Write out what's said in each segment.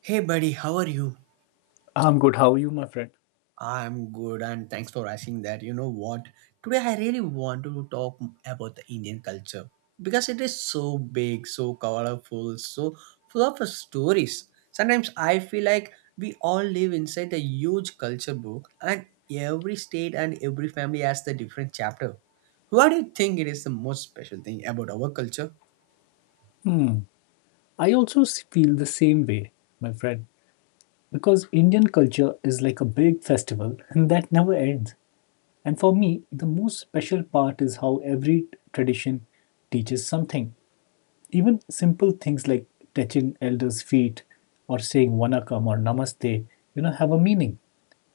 Hey buddy, how are you? I'm good. How are you, my friend? I'm good, and thanks for asking that. You know what? Today I really want to talk about the Indian culture because it is so big, so colorful, so full of stories. Sometimes I feel like we all live inside a huge culture book, and every state and every family has the different chapter. What do you think it is the most special thing about our culture? I feel the same way, my friend, because Indian culture is like a big festival and that never ends. And for me, the most special part is how every tradition teaches something. Even simple things like touching elders' feet or saying Wanakam or Namaste, have a meaning.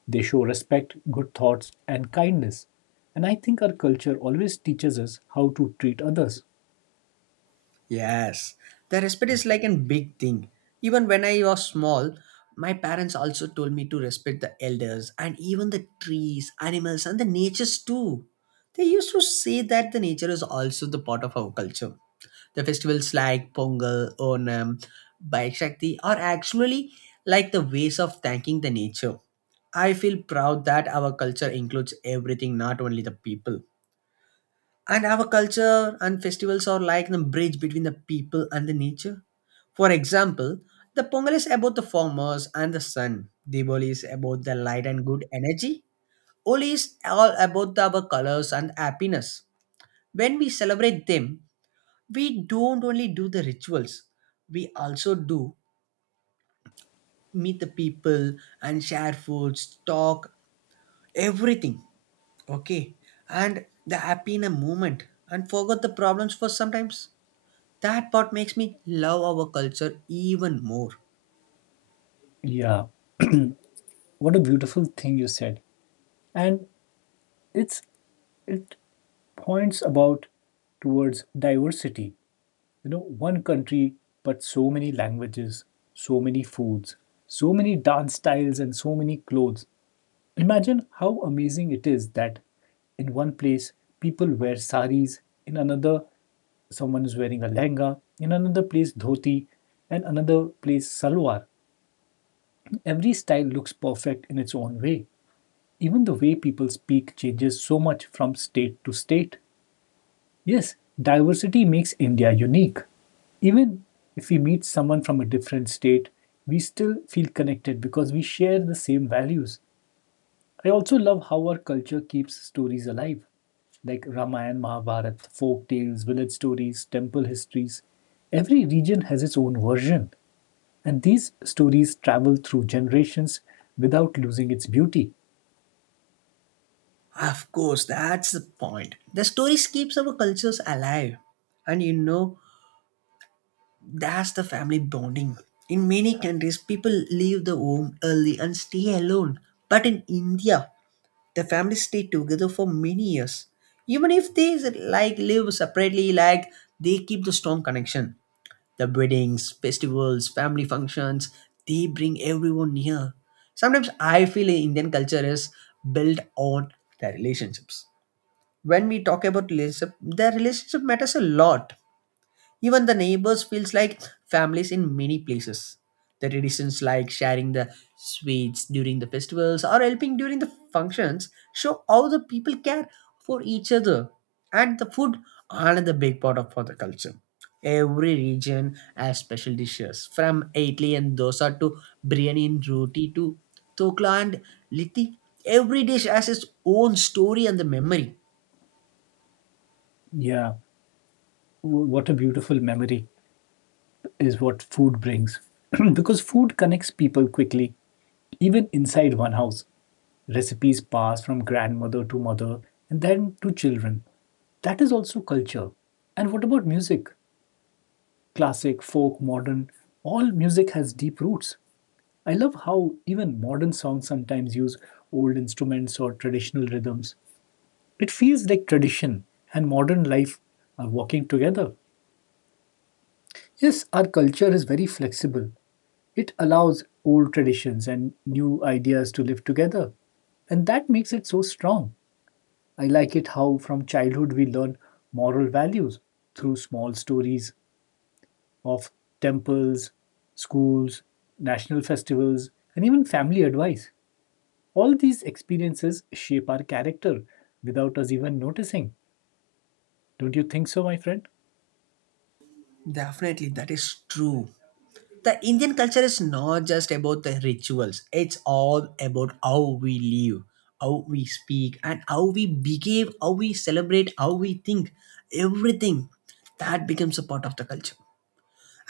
They show respect, good thoughts, and kindness. And I think our culture always teaches us how to treat others. Yes, the respect is like a big thing. Even when I was small, my parents also told me to respect the elders and even the trees, animals, and the natures too. They used to say that the nature is also the part of our culture. The festivals like Pongal, Onam, Baishakti are actually like the ways of thanking the nature. I feel proud that our culture includes everything, not only the people. And our culture and festivals are like the bridge between the people and the nature. For example, the Pongal is about the farmers and the sun. Diwali is about the light and good energy. Oli is all about the, our colors and happiness. When we celebrate them, we don't only do the rituals, we also do meet the people and share foods, talk, everything. Okay. And the happy in a moment and forget the problems for sometimes. That part makes me love our culture even more. Yeah, what a beautiful thing you said. And it's it points about towards diversity, you know, one country but so many languages, so many foods, so many dance styles, and so many clothes. Imagine how amazing it is that in one place people wear saris, in another someone is wearing a lehenga, in another place dhoti, and another place salwar. Every style looks perfect in its own way. Even the way people speak changes so much from state to state. Yes, diversity makes India unique. Even if we meet someone from a different state, we still feel connected because we share the same values. I also love how our culture keeps stories alive, like Ramayana, Mahabharata, folk tales, village stories, temple histories. Every region has its own version, and these stories travel through generations without losing its beauty. Of course, that's the point. The stories keeps our cultures alive. And you know, that's the family bonding. In many countries, people leave the home early and stay alone. But in India, the families stay together for many years. Even if they like live separately, like they keep the strong connection. The weddings, festivals, family functions, they bring everyone near. Sometimes I feel Indian culture is built on the relationships. When we talk about relationship, their relationship matters a lot. Even the neighbors feels like families in many places. The traditions like sharing the sweets during the festivals or helping during the functions show how the people care for each other. And the food, another big part of for the culture. Every region has special dishes from idli and dosa to biryani and roti to dokla and litti. Every dish has its own story and the memory. Yeah, what a beautiful memory is what food brings, because food connects people quickly. Even inside one house, recipes pass from grandmother to mother and then to children. That is also culture. And what about music? Classic, folk, modern, all music has deep roots. I love how even modern songs sometimes use old instruments or traditional rhythms. It feels like tradition and modern life are walking together. Yes, our culture is very flexible. It allows old traditions and new ideas to live together. And that makes it so strong. I like it how from childhood we learn moral values through small stories of temples, schools, national festivals, and even family advice. All these experiences shape our character without us even noticing. Don't you think so, my friend? Definitely, that is true. The Indian culture is not just about the rituals, it's all about how we live, how we speak, and how we behave, how we celebrate, how we think. Everything that becomes a part of the culture.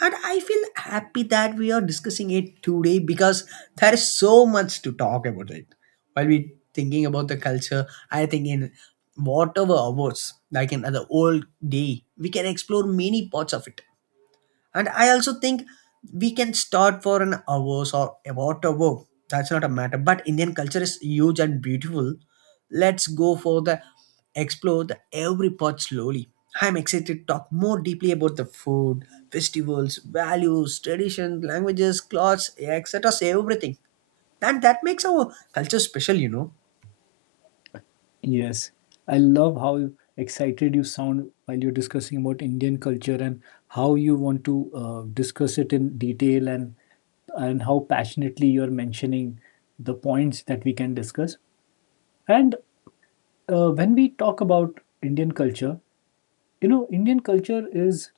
And I feel happy that we are discussing it today because there is so much to talk about it. While we thinking about the culture, I think in whatever hours, like in the whole day, we can explore many parts of it. And I also think we can start for an hours or about a hour. That's not a matter. But Indian culture is huge and beautiful. Let's go for the explore the every part slowly. I'm excited to talk more deeply about the food, festivals, values, traditions, languages, clothes, etc. Everything. And that makes our culture special, you know. Yes, I love how excited you sound while you're discussing about Indian culture, and how you want to discuss it in detail, and how passionately you're mentioning the points that we can discuss. And when we talk about Indian culture, you know, Indian culture is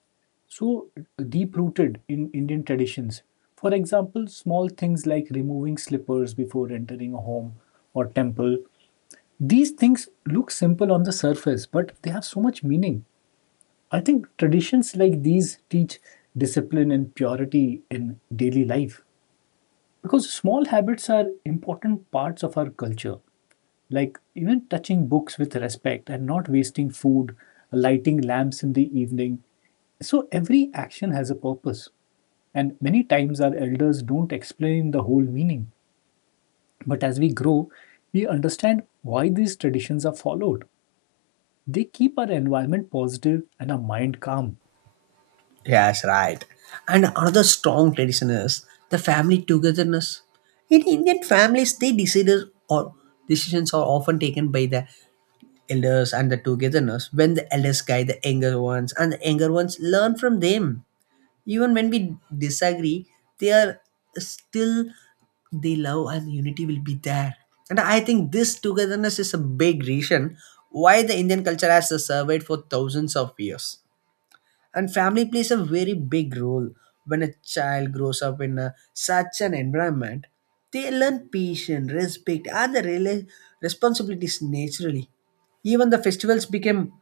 so deep rooted in Indian traditions. For example, small things like removing slippers before entering a home or temple, these things look simple on the surface, but they have so much meaning. I think traditions like these teach discipline and purity in daily life, because small habits are important parts of our culture, like even touching books with respect and not wasting food, lighting lamps in the evening. So every action has a purpose. And many times our elders don't explain the whole meaning. But as we grow, we understand why these traditions are followed. They keep our environment positive and our mind calm. Yes, right. And another strong tradition is the family togetherness. In Indian families, they decides or decisions are often taken by the elders and the togetherness. When the elders guide the younger ones, and the younger ones learn from them. Even when we disagree, they are still they love and unity will be there. And I think this togetherness is a big reason why the Indian culture has survived for thousands of years. And family plays a very big role. When a child grows up in a, such an environment, they learn patience, respect, and the responsibilities naturally. Even the festivals became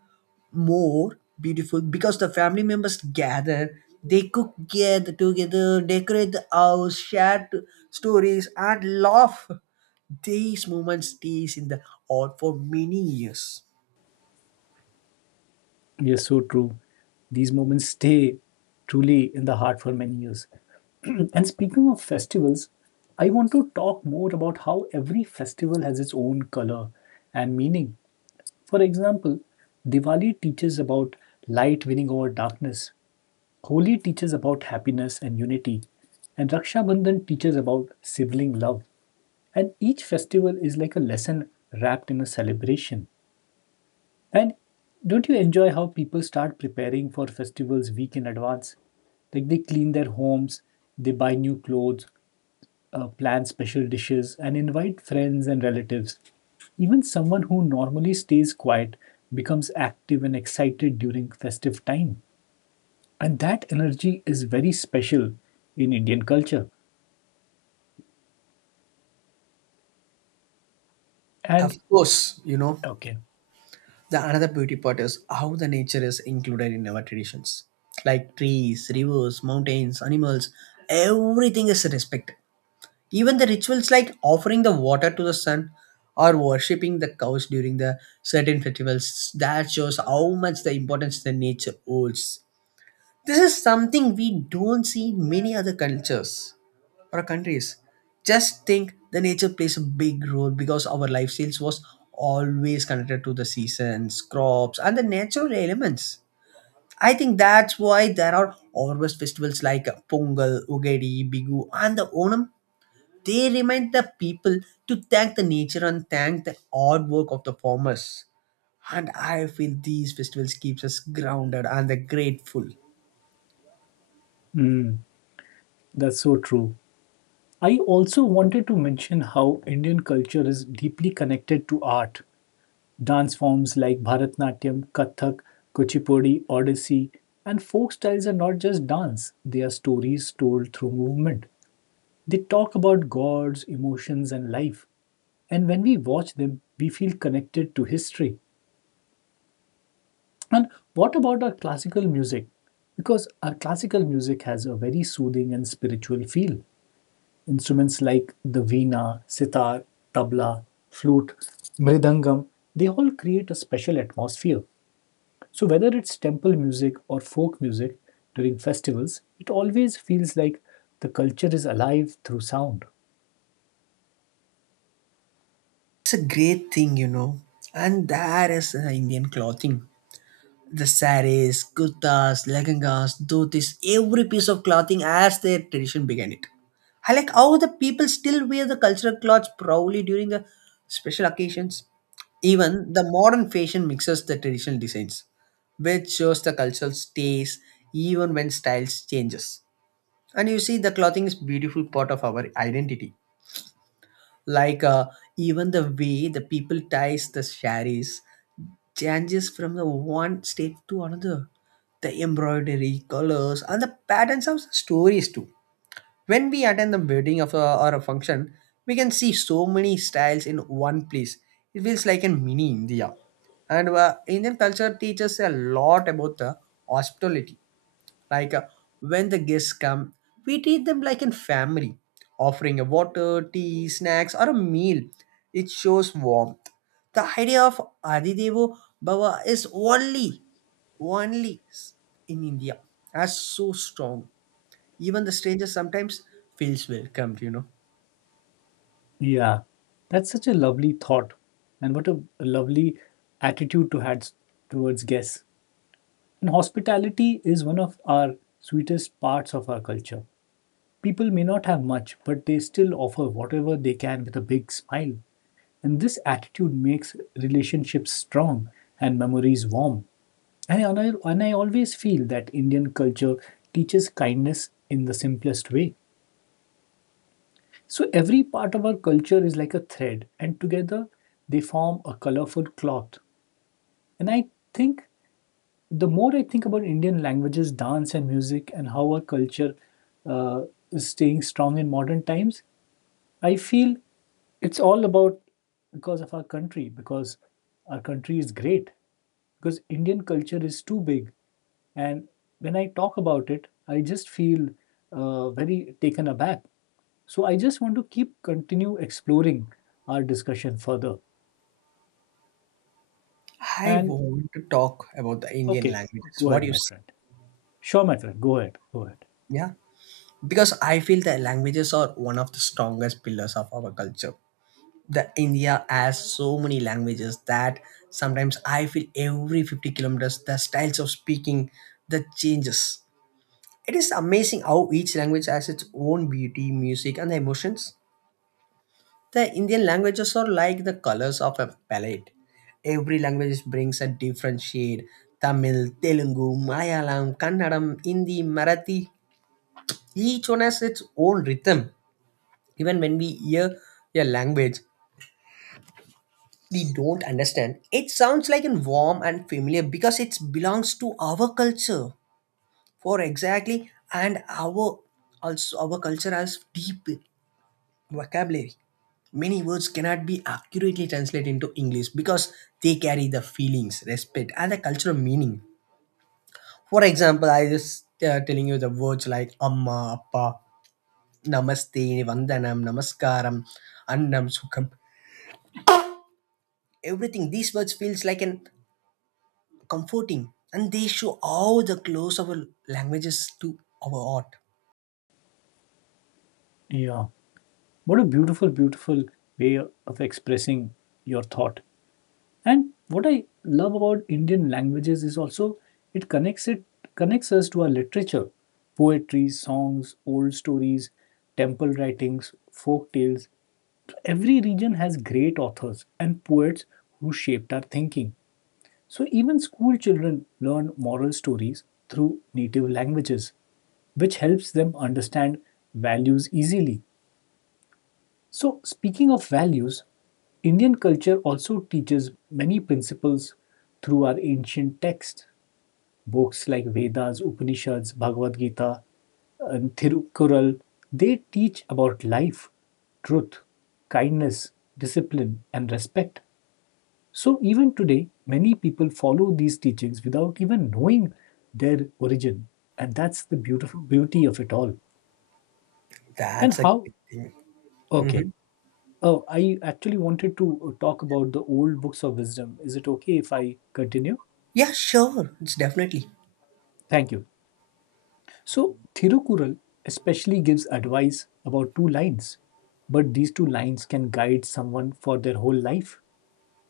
more beautiful because the family members gather, they cook get together, decorate the house, share stories, and laugh. These moments stays in the heart for many years. Yes, so true. These moments stay truly in the heart for many years. And speaking of festivals, I want to talk more about how every festival has its own color and meaning. For example, Diwali teaches about light winning over darkness, Holi teaches about happiness and unity, and Raksha Bandhan teaches about sibling love. And each festival is like a lesson wrapped in a celebration. And don't you enjoy how people start preparing for festivals week in advance? Like they clean their homes, they buy new clothes, plan special dishes, and invite friends and relatives. Even someone who normally stays quiet becomes active and excited during festive time. And that energy is very special in Indian culture. Of And course, you know. okay, The another beauty part is how the nature is included in our traditions. Like trees, rivers, mountains, animals, everything is respected. Even the rituals like offering the water to the sun or worshipping the cows during the certain festivals, that shows how much the importance the nature holds. This is something we don't see in many other cultures or countries. Just think the nature plays a big role because our lifestyles was always connected to the seasons, crops, and the natural elements. I think that's why there are harvest festivals like Pongal, Ugadi, Bigu, and the Onam. They remind the people to thank the nature and thank the hard work of the farmers. And I feel these festivals keeps us grounded and grateful. mm, that's so true. I also wanted to mention how Indian culture is deeply connected to art. Dance forms like Bharatnatyam, Kathak, Kuchipudi, Odissi, and folk styles are not just dance, they are stories told through movement. They talk about gods, emotions, and life. And when we watch them, we feel connected to history. And what about our classical music? Because our classical music has a very soothing and spiritual feel. Instruments like the veena, sitar, tabla, flute, mridangam, they all create a special atmosphere. So, whether it's temple music or folk music during festivals, it always feels like the culture is alive through sound. It's a great thing, you know. And that is Indian clothing. The saris, kurtas, lehengas, dhotis, every piece of clothing as their tradition began it. I like how the people still wear the cultural clothes proudly during the special occasions. Even the modern fashion mixes the traditional designs, which shows the cultural stays even when styles changes. And you see, the clothing is beautiful part of our identity, like even the way the people ties the saris changes from the one state to another. The embroidery colors and the patterns of stories too. When we attend the wedding of a, or a function, we can see so many styles in one place. It feels like in mini India. And Indian culture teaches a lot about the hospitality, like when the guests come, we treat them like a family, offering a water, tea, snacks, or a meal. It shows warmth. The idea of Adidevo Bhava is only, only in India as so strong. Even the stranger sometimes feels welcomed, you know. Yeah, that's such a lovely thought, and what a lovely attitude to had towards guests. And hospitality is one of our sweetest parts of our culture. People may not have much, but they still offer whatever they can with a big smile. And this attitude makes relationships strong and memories warm. And I always feel that Indian culture teaches kindness in the simplest way. So every part of our culture is like a thread, and together they form a colorful cloth. And I think the more I think about Indian languages, dance, and music, and how our culture uh, is staying strong in modern times, I feel it's all about, because of our country, because our country is great, because Indian culture is too big. And when I talk about it, I just feel very taken aback. So I just want to keep continue exploring our discussion further. I And want to talk about the Indian okay, languages. go What ahead, do you my say? friend. Sure, my friend. Go ahead. Go ahead. Yeah. Because I feel that languages are one of the strongest pillars of our culture. The India has so many languages that sometimes I feel every 50 kilometers the styles of speaking that changes. It is amazing how each language has its own beauty, music, and emotions. The Indian languages are like the colors of a palette. Every language brings a different shade. Tamil, Telugu, Malayalam, Kannadam, Hindi, Marathi. Each one has its own rhythm. Even when we hear a language, we don't understand. It sounds like and warm and familiar because it belongs to our culture for exactly. And our also our culture has deep vocabulary. Many words cannot be accurately translated into English because they carry the feelings, respect, and the cultural meaning. For example, I just telling you the words like amma, appa, namaste, vandanam, namaskaram, annam, sukham. Everything. These words feels like an comforting, and they show how the close our languages to our art. Yeah. What a beautiful, beautiful way of expressing your thought. And what I love about Indian languages is also it connects us to our literature, poetry, songs, old stories, temple writings, folk tales. So every region has great authors and poets who shaped our thinking. So even school children learn moral stories through native languages, which helps them understand values easily. So, speaking of values, Indian culture also teaches many principles through our ancient texts. Books like Vedas, Upanishads, Bhagavad Gita, and Thirukkural, they teach about life, truth, kindness, discipline, and respect. So, even today, many people follow these teachings without even knowing their origin. And that's the beautiful beauty of it all. And That's a how? great thing. Okay. Hmm. Oh, I actually wanted to talk about the old books of wisdom. Is it okay if I continue? Yeah, sure, it's definitely. Thank you. So, Thirukural especially gives advice about two lines, but these two lines can guide someone for their whole life.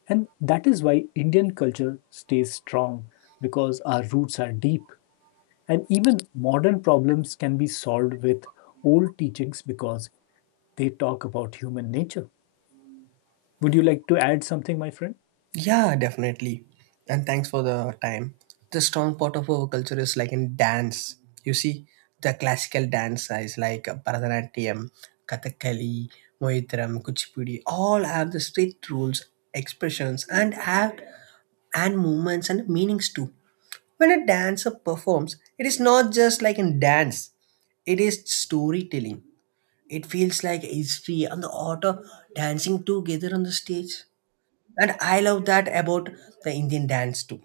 And that is why Indian culture stays strong, because our roots are deep. And even modern problems can be solved with old teachings because they talk about human nature. Would you like to add something, my friend? Yeah, definitely. And thanks for the time. The strong part of our culture is like in dance. You see, the classical dance is like bharatanatyam, kathakali, moitram, kuchipudi, all have the strict rules, expressions, and act, and movements and meanings too. When a dancer performs, it is not just like in dance, it is storytelling. It feels like history and the author dancing together on the stage. And I love that about the Indian dance too.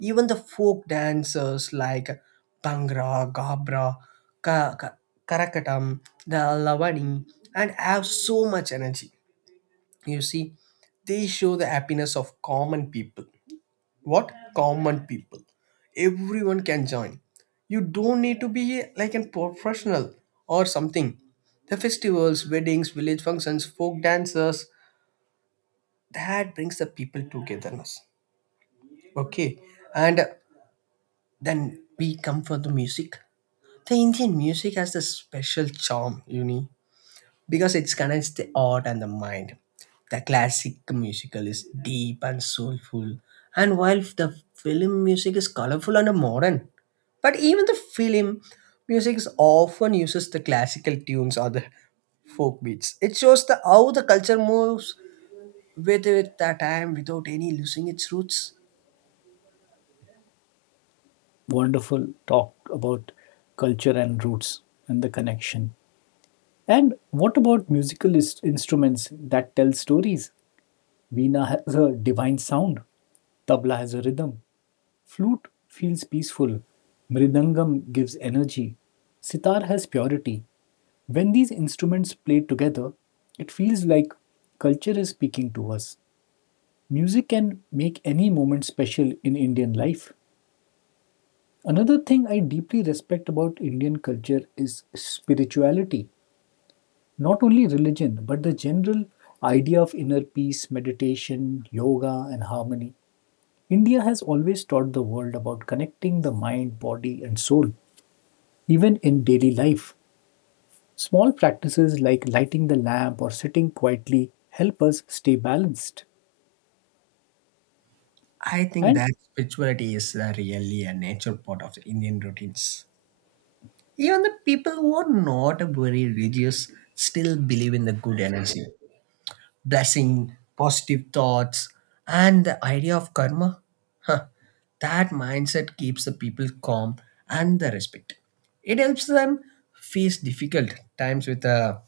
Even the folk dancers like Bhangra, Gabra, Ka- Ka- Karakatam, the Lavani, and have so much energy. You see, they show the happiness of common people, what common people everyone can join. You don't need to be like a professional or something. The festivals, weddings, village functions, folk dances, that brings the people togetherness. Okay. And then we come for the music. The Indian music has a special charm, you know, because it connects the art and the mind. The classic musical is deep and soulful, and while the film music is colorful and modern, but even the film music is often uses the classical tunes or the folk beats. It shows the how the culture moves with the time without any losing its roots. Wonderful talk about culture and roots and the connection. And what about instruments that tell stories? Veena has a divine sound, tabla has a rhythm, flute feels peaceful, mridangam gives energy, sitar has purity. When these instruments play together, it feels like culture is speaking to us. Music can make any moment special in Indian life. Another thing I deeply respect about Indian culture is spirituality. Not only religion, but the general idea of inner peace, meditation, yoga, and harmony. India has always taught the world about connecting the mind, body, and soul, even in daily life. Small practices like lighting the lamp or sitting quietly help us stay balanced. I think And that spirituality is the really a natural part of the Indian routines. Even the people who are not very religious still believe in the good energy, blessing, positive thoughts, and the idea of karma. Huh. That mindset keeps the people calm and the respect. It helps them face difficult times with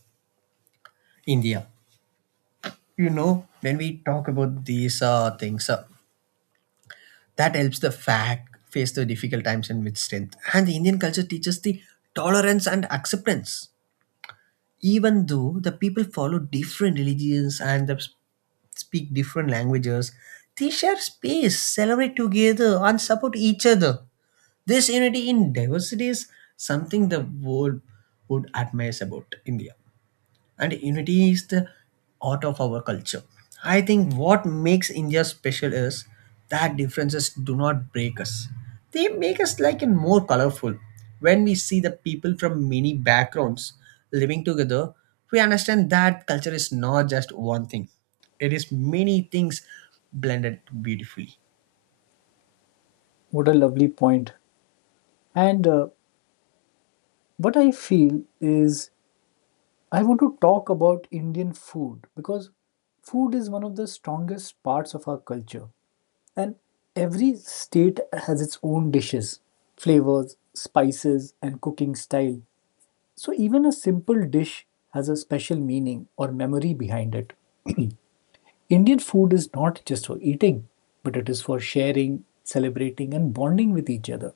India. You know, when we talk about these things, that helps the fact face the difficult times and with strength. And the Indian culture teaches the tolerance and acceptance. Even though the people follow different religions and the, speak different languages, they share space, celebrate together, and support each other. This unity in diversity is something the world would admire about India. And unity is the heart of our culture. I think what makes India special is that differences do not break us. They make us like and more colorful. When we see the people from many backgrounds living together, we understand that culture is not just one thing. It is many things blended beautifully. what a lovely point. And what I feel is I want to talk about Indian food, because food is one of the strongest parts of our culture. And every state has its own dishes, flavors, spices, and cooking style. So even a simple dish has a special meaning or memory behind it. Indian food is not just for eating, but it is for sharing, celebrating, and bonding with each other.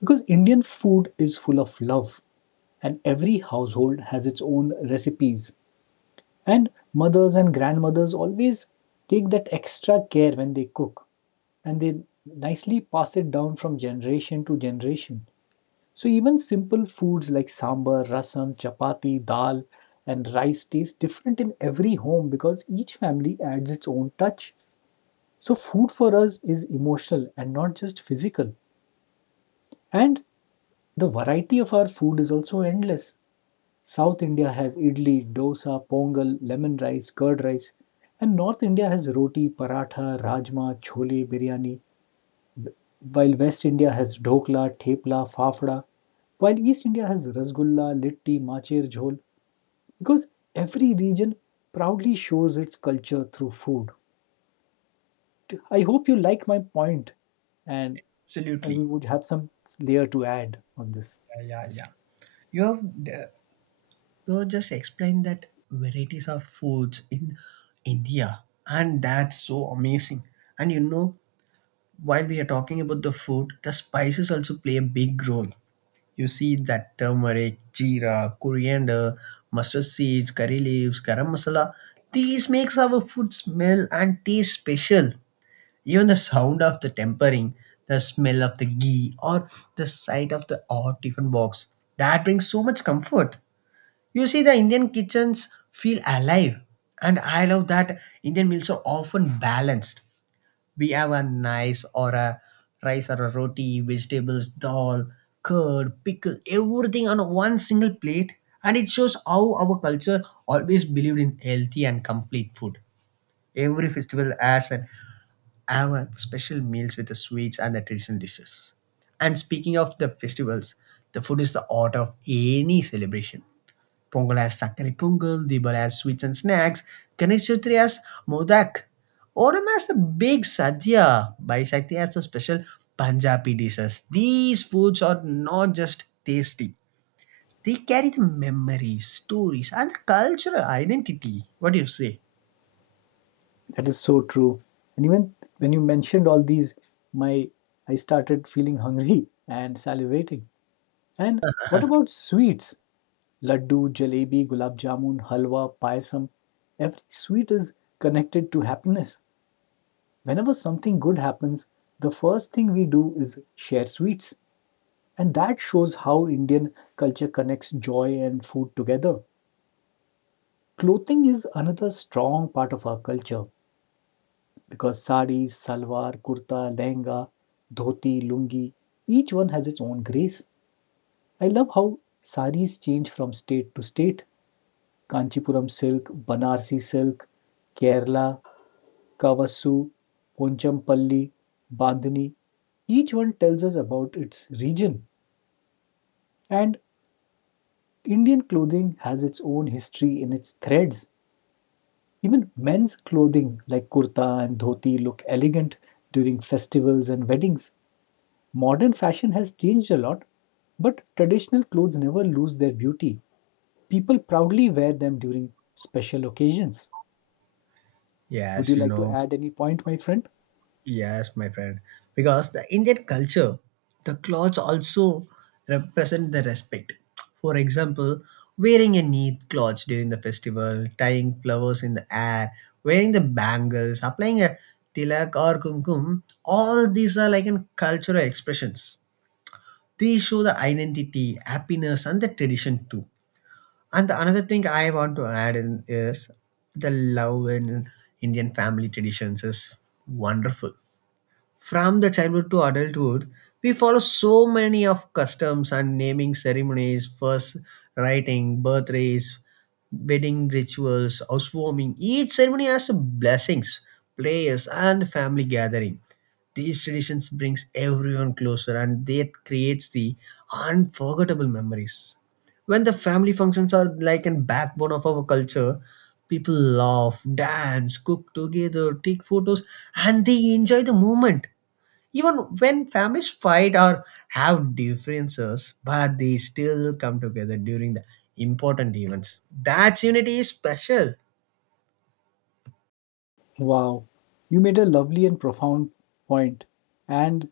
Because Indian food is full of love, and every household has its own recipes, and mothers and grandmothers always take that extra care when they cook, and they nicely pass it down from generation to generation. So even simple foods like sambar, rasam, chapati, dal, and rice taste different in every home, because each family adds its own touch. So food for us is emotional and not just physical. And the variety of our food is also endless. South India has idli, dosa, pongal, lemon rice, curd rice, and North India has roti, paratha, rajma, chole, biryani, while West India has dhokla, thepla, fafda, while East India has rasgulla, litti, macher jhol, because every region proudly shows its culture through food. I hope you like my point, and I Absolutely. would have some layer to add on this. Yeah, yeah, yeah. You have you just explained that varieties of foods in India, and that's so amazing. And you know, while we are talking about the food, the spices also play a big role. You see that turmeric, jeera, coriander, mustard seeds, curry leaves, garam masala. These makes our food smell and taste special. Even the sound of the tempering, the smell of the ghee, or the sight of the odd tiffin box, that brings so much comfort. You see, the Indian kitchens feel alive, and I love that Indian meals are often balanced. We have a nice or a rice or a roti, vegetables, dal, curd, pickle, everything on one single plate, and it shows how our culture always believed in healthy and complete food. Every festival has an have a special meals with the sweets and the traditional dishes. And speaking of the festivals, the food is the heart of any celebration. Pongal has Sakkari Pongal, Dibal has sweets and snacks, Ganesh Chaturthi has Modak, Onam has a big Sadhya, Baishakti has the special Punjabi dishes. These foods are not just tasty, they carry the memories, stories, and the cultural identity. What do you say? That is so true. And even when you mentioned all these, my I started feeling hungry and salivating. And what about sweets? Laddu, jalebi, gulab jamun, halwa, payasam. Every sweet is connected to happiness. Whenever something good happens, the first thing we do is share sweets. And that shows how Indian culture connects joy and food together. Clothing is another strong part of our culture, because sarees, salwar, kurta, lehenga, dhoti, lungi, each one has its own grace. I love how sarees change from state to state. Kanchipuram silk, Banarsi silk, Kerala, Kavassu, Ponchampalli, Bandhani. Each one tells us about its region. And Indian clothing has its own history in its threads. Even men's clothing like kurta and dhoti look elegant during festivals and weddings. Modern fashion has changed a lot, but traditional clothes never lose their beauty. People proudly wear them during special occasions. Would you Yes, you like to know. add any point, my friend? Yes, my friend. Because the Indian culture, the clothes also represent the respect. For example, wearing a neat cloth during the festival, tying flowers in the air, wearing the bangles, applying a tilak or kumkum, all these are like in cultural expressions. These show the identity, happiness, and the tradition too. And the another thing I want to add in is the love in Indian family traditions is wonderful. From the childhood to adulthood, we follow so many of customs and naming ceremonies, first writing, birthdays, wedding rituals, housewarming. Each ceremony has blessings, prayers, and family gathering. These traditions brings everyone closer, and that creates the unforgettable memories. When the family functions are like a backbone of our culture, people laugh, dance, cook together, take photos, and they enjoy the moment. Even when families fight or have differences, but they still come together during the important events. That unity is special. Wow, you made a lovely and profound point. And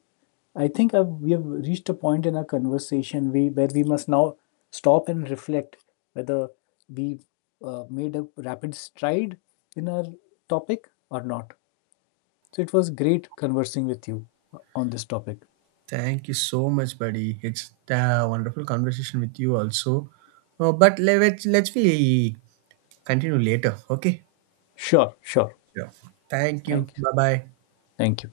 we have reached a point in our conversation where we must now stop and reflect whether we made a rapid stride in our topic or not. So it was great conversing with you on this topic. Thank you so much, buddy. It's a wonderful conversation with you also. But let's we continue later. Okay. Sure, sure. Sure. Thank Thank you. you. Bye bye. Thank you.